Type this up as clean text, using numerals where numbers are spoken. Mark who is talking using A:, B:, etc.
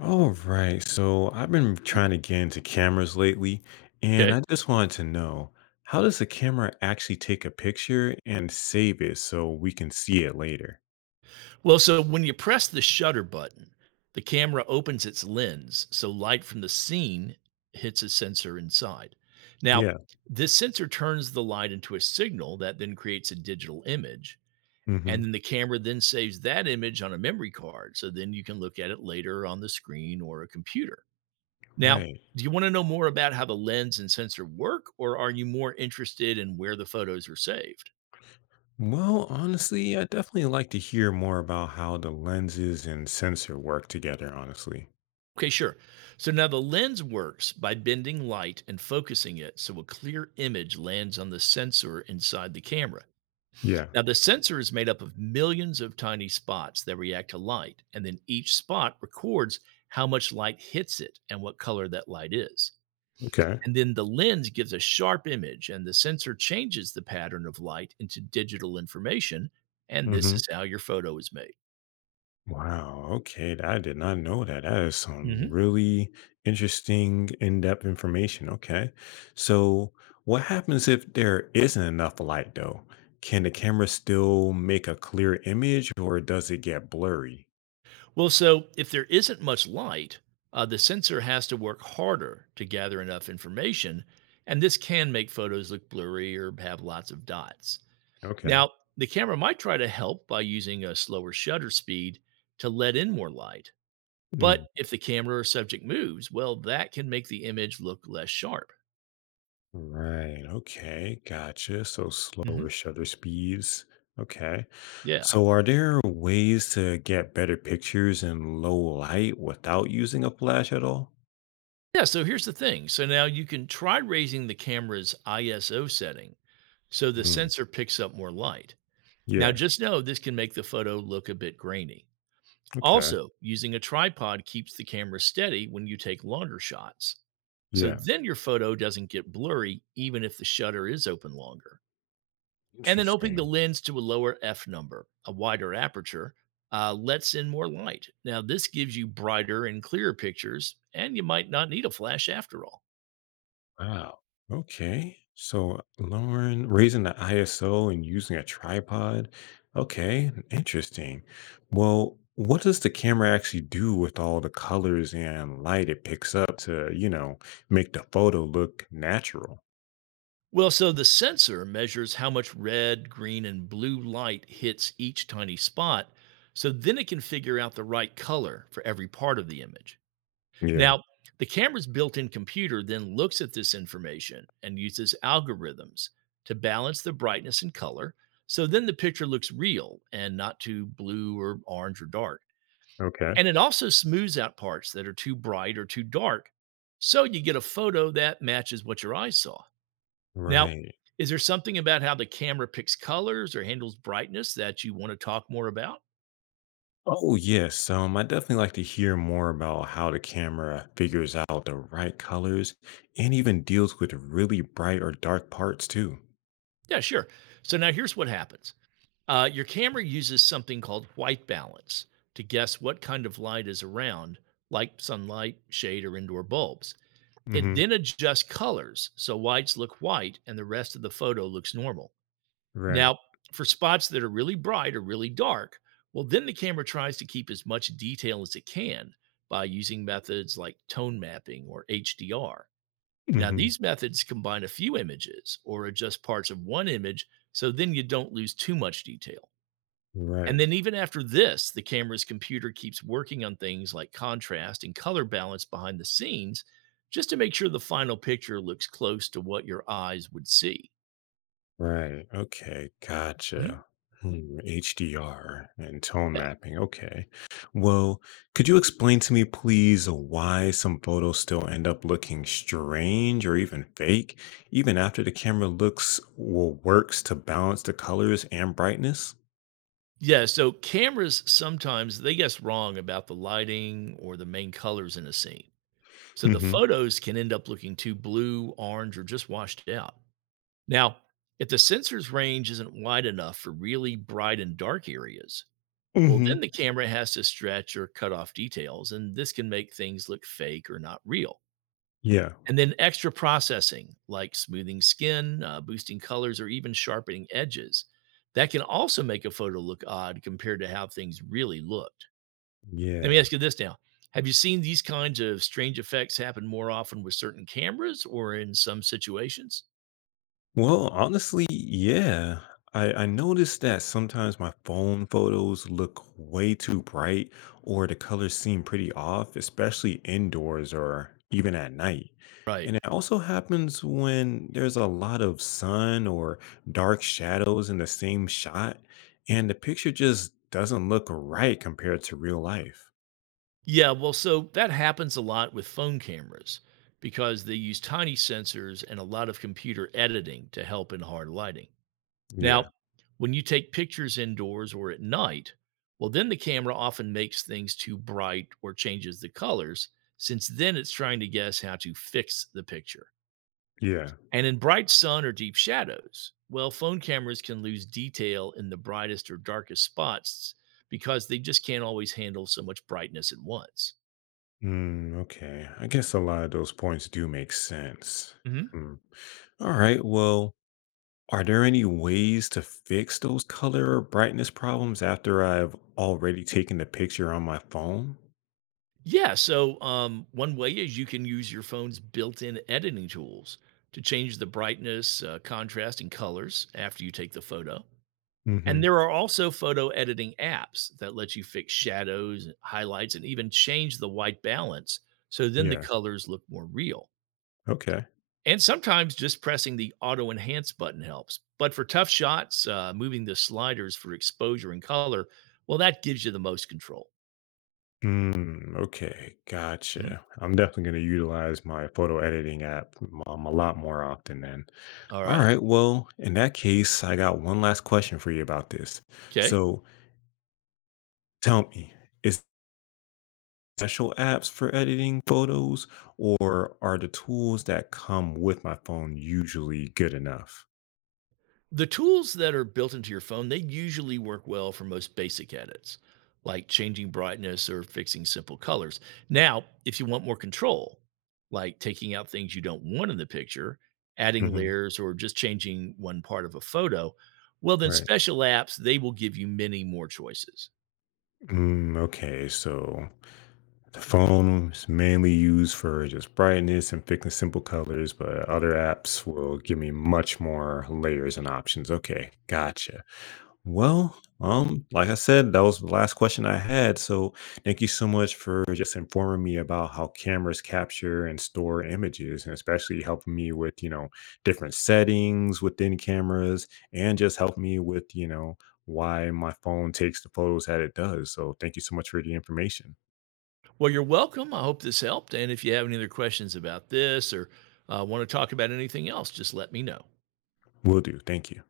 A: All right. So I've been trying to get into cameras lately, and
B: Okay.
A: I just wanted to know how does the camera actually take a picture and save it so we can see it later?
B: Well, so when you press the shutter button, the camera opens its lens, so light from the scene hits a sensor inside. Now,
A: Yeah.
B: this sensor turns the light into a signal that then creates a digital image, and
A: Hmm.
B: then the camera then saves that image on a memory card, so then you can look at it later on the screen or a computer. Now,
A: Right.
B: do you wanna know more about how the lens and sensor work, or are you more interested in where the photos are saved?
A: Well, honestly, I definitely like to hear more about how the lenses and sensor work together, honestly.
B: Okay, sure. So now the lens works by bending light and focusing it so a clear image lands on the sensor inside the camera.
A: Yeah.
B: Now, the sensor is made up of millions of tiny spots that react to light, and then each spot records how much light hits it and what color that light is.
A: Okay.
B: And then the lens gives a sharp image, and the sensor changes the pattern of light into digital information. And this
A: Hmm.
B: is how your photo is made.
A: Wow. Okay. I did not know that. That is some
B: Mhm.
A: really interesting, in depth information. Okay. So, what happens if there isn't enough light, though? Can the camera still make a clear image or does it get blurry?
B: Well, so if there isn't much light, the sensor has to work harder to gather enough information, and this can make photos look blurry or have lots of dots.
A: Okay.
B: Now, the camera might try to help by using a slower shutter speed to let in more light, but
A: Mm.
B: if the camera or subject moves, well, that can make the image look less sharp.
A: Right. Okay. Gotcha. So,
B: Hmm.
A: slower shutter speeds. Okay.
B: Yeah.
A: So, are there ways to get better pictures in low light without using a flash at all?
B: Yeah. So here's the thing. So now you can try raising the camera's ISO setting so the
A: Mm.
B: sensor picks up more light. Now,
A: Yeah.
B: just know this can make the photo look a bit grainy.
A: Okay.
B: Also, using a tripod keeps the camera steady when you take longer shots. So
A: Yeah,
B: then your photo doesn't get blurry, even if the shutter is open longer. And then opening the
A: interesting.
B: lens to a lower f number, a wider aperture, lets in more light. Now, this gives you brighter and clearer pictures, and you might not need a flash after all.
A: Wow. Okay. So lowering, raising the ISO and using a tripod. Okay, interesting. Well, what does the camera actually do with all the colors and light it picks up to, make the photo look natural?
B: Well, so the sensor measures how much red, green, and blue light hits each tiny spot. So then it can figure out the right color for every part of the image.
A: Yeah.
B: Now, the camera's built in computer then looks at this information and uses algorithms to balance the brightness and color. So then the picture looks real and not too blue or orange or dark.
A: Okay.
B: And it also smooths out parts that are too bright or too dark. So you get a photo that matches what your eyes saw. Now,
A: Right.
B: is there something about how the camera picks colors or handles brightness that you want to talk more about?
A: Oh, yes. I definitely like to hear more about how the camera figures out the right colors and even deals with really bright or dark parts too.
B: Yeah, sure. So now here's what happens. Your camera uses something called white balance to guess what kind of light is around, like sunlight, shade, or indoor bulbs. It
A: Hmm.
B: then adjusts colors so whites look white and the rest of the photo looks normal.
A: Right.
B: Now, for spots that are really bright or really dark, well, then the camera tries to keep as much detail as it can by using methods like tone mapping or HDR. Now,
A: Hmm.
B: these methods combine a few images or adjust parts of one image so then you don't lose too much detail. And
A: Right.
B: then, even after this, the camera's computer keeps working on things like contrast and color balance behind the scenes just to make sure the final picture looks close to what your eyes would see.
A: Right. Okay.
B: Mhm.
A: Gotcha. Hmm, HDR and tone
B: Yeah.
A: mapping. Okay. Well, could you explain to me, please, why some photos still end up looking strange or even fake, even after the camera looks or works to balance the colors and brightness?
B: Yeah, so cameras sometimes they guess wrong about the lighting or the main colors in a scene. So the
A: Hmm.
B: photos can end up looking too blue, orange, or just washed out. Now, if the sensor's range isn't wide enough for really bright and dark areas, well, then
A: Hmm.
B: the camera has to stretch or cut off details, and this can make things look fake or not real.
A: Yeah.
B: And then extra processing like smoothing skin, boosting colors, or even sharpening edges. That can also make a photo look odd compared to how things really looked. Let me
A: Yeah.
B: ask you this now. Have you seen these kinds of strange effects happen more often with certain cameras or in some situations?
A: Well, honestly, yeah. I noticed that sometimes my phone photos look way too bright or the colors seem pretty off, especially indoors or even at night. And
B: Right.
A: it also happens when there's a lot of sun or dark shadows in the same shot, and the picture just doesn't look right compared to real life.
B: Yeah, well, so that happens a lot with phone cameras because they use tiny sensors and a lot of computer editing to help in hard lighting.
A: Yeah,
B: Now, when you take pictures indoors or at night, well, then the camera often makes things too bright or changes the colors, since then it's trying to guess how to fix the picture.
A: yeah.
B: And in bright sun or deep shadows, well, phone cameras can lose detail in the brightest or darkest spots because they just can't always handle so much brightness at once.
A: Mm, okay. I guess a lot of those points do make sense. Hmm. All right. Well, are there any ways to fix those color or brightness problems after I've already taken the picture on my phone?
B: Yeah. So, one way is you can use your phone's built in editing tools to change the brightness, contrast, and colors after you take the photo.
A: Hmm.
B: And there are also photo editing apps that let you fix shadows, highlights, and even change the white balance. So then the
A: Yeah.
B: colors look more real.
A: Okay.
B: And sometimes just pressing the auto enhance button helps. But for tough shots, moving the sliders for exposure and color, well, that gives you the most control.
A: Mm, okay.
B: Mhm.
A: Gotcha. I'm definitely going to utilize my photo editing app a lot more often then.
B: All
A: All
B: right.
A: right. Well, in that case, I got one last question for you about this.
B: Okay.
A: So tell me, is special apps for editing photos or are the tools that come with my phone usually good enough?
B: The tools that are built into your phone, they usually work well for most basic edits, like changing brightness or fixing simple colors. Now, if you want more control, like taking out things you don't want in the picture, adding layers, or just changing one part of a photo, well, then
A: Right.
B: special apps, they will give you many more choices.
A: Mm, okay. So the phone is mainly used for just brightness and picking simple colors, but other apps will give me much more layers and options. Okay. Gotcha. Well, like I said, that was the last question I had. So thank you so much for just informing me about how cameras capture and store images, and especially helping me with, different settings within cameras and just help me with, why my phone takes the photos that it does. So thank you so much for the information.
B: Well, you're welcome. I hope this helped. And if you have any other questions about this or want to talk about anything else, just let me know.
A: Will do. Thank you.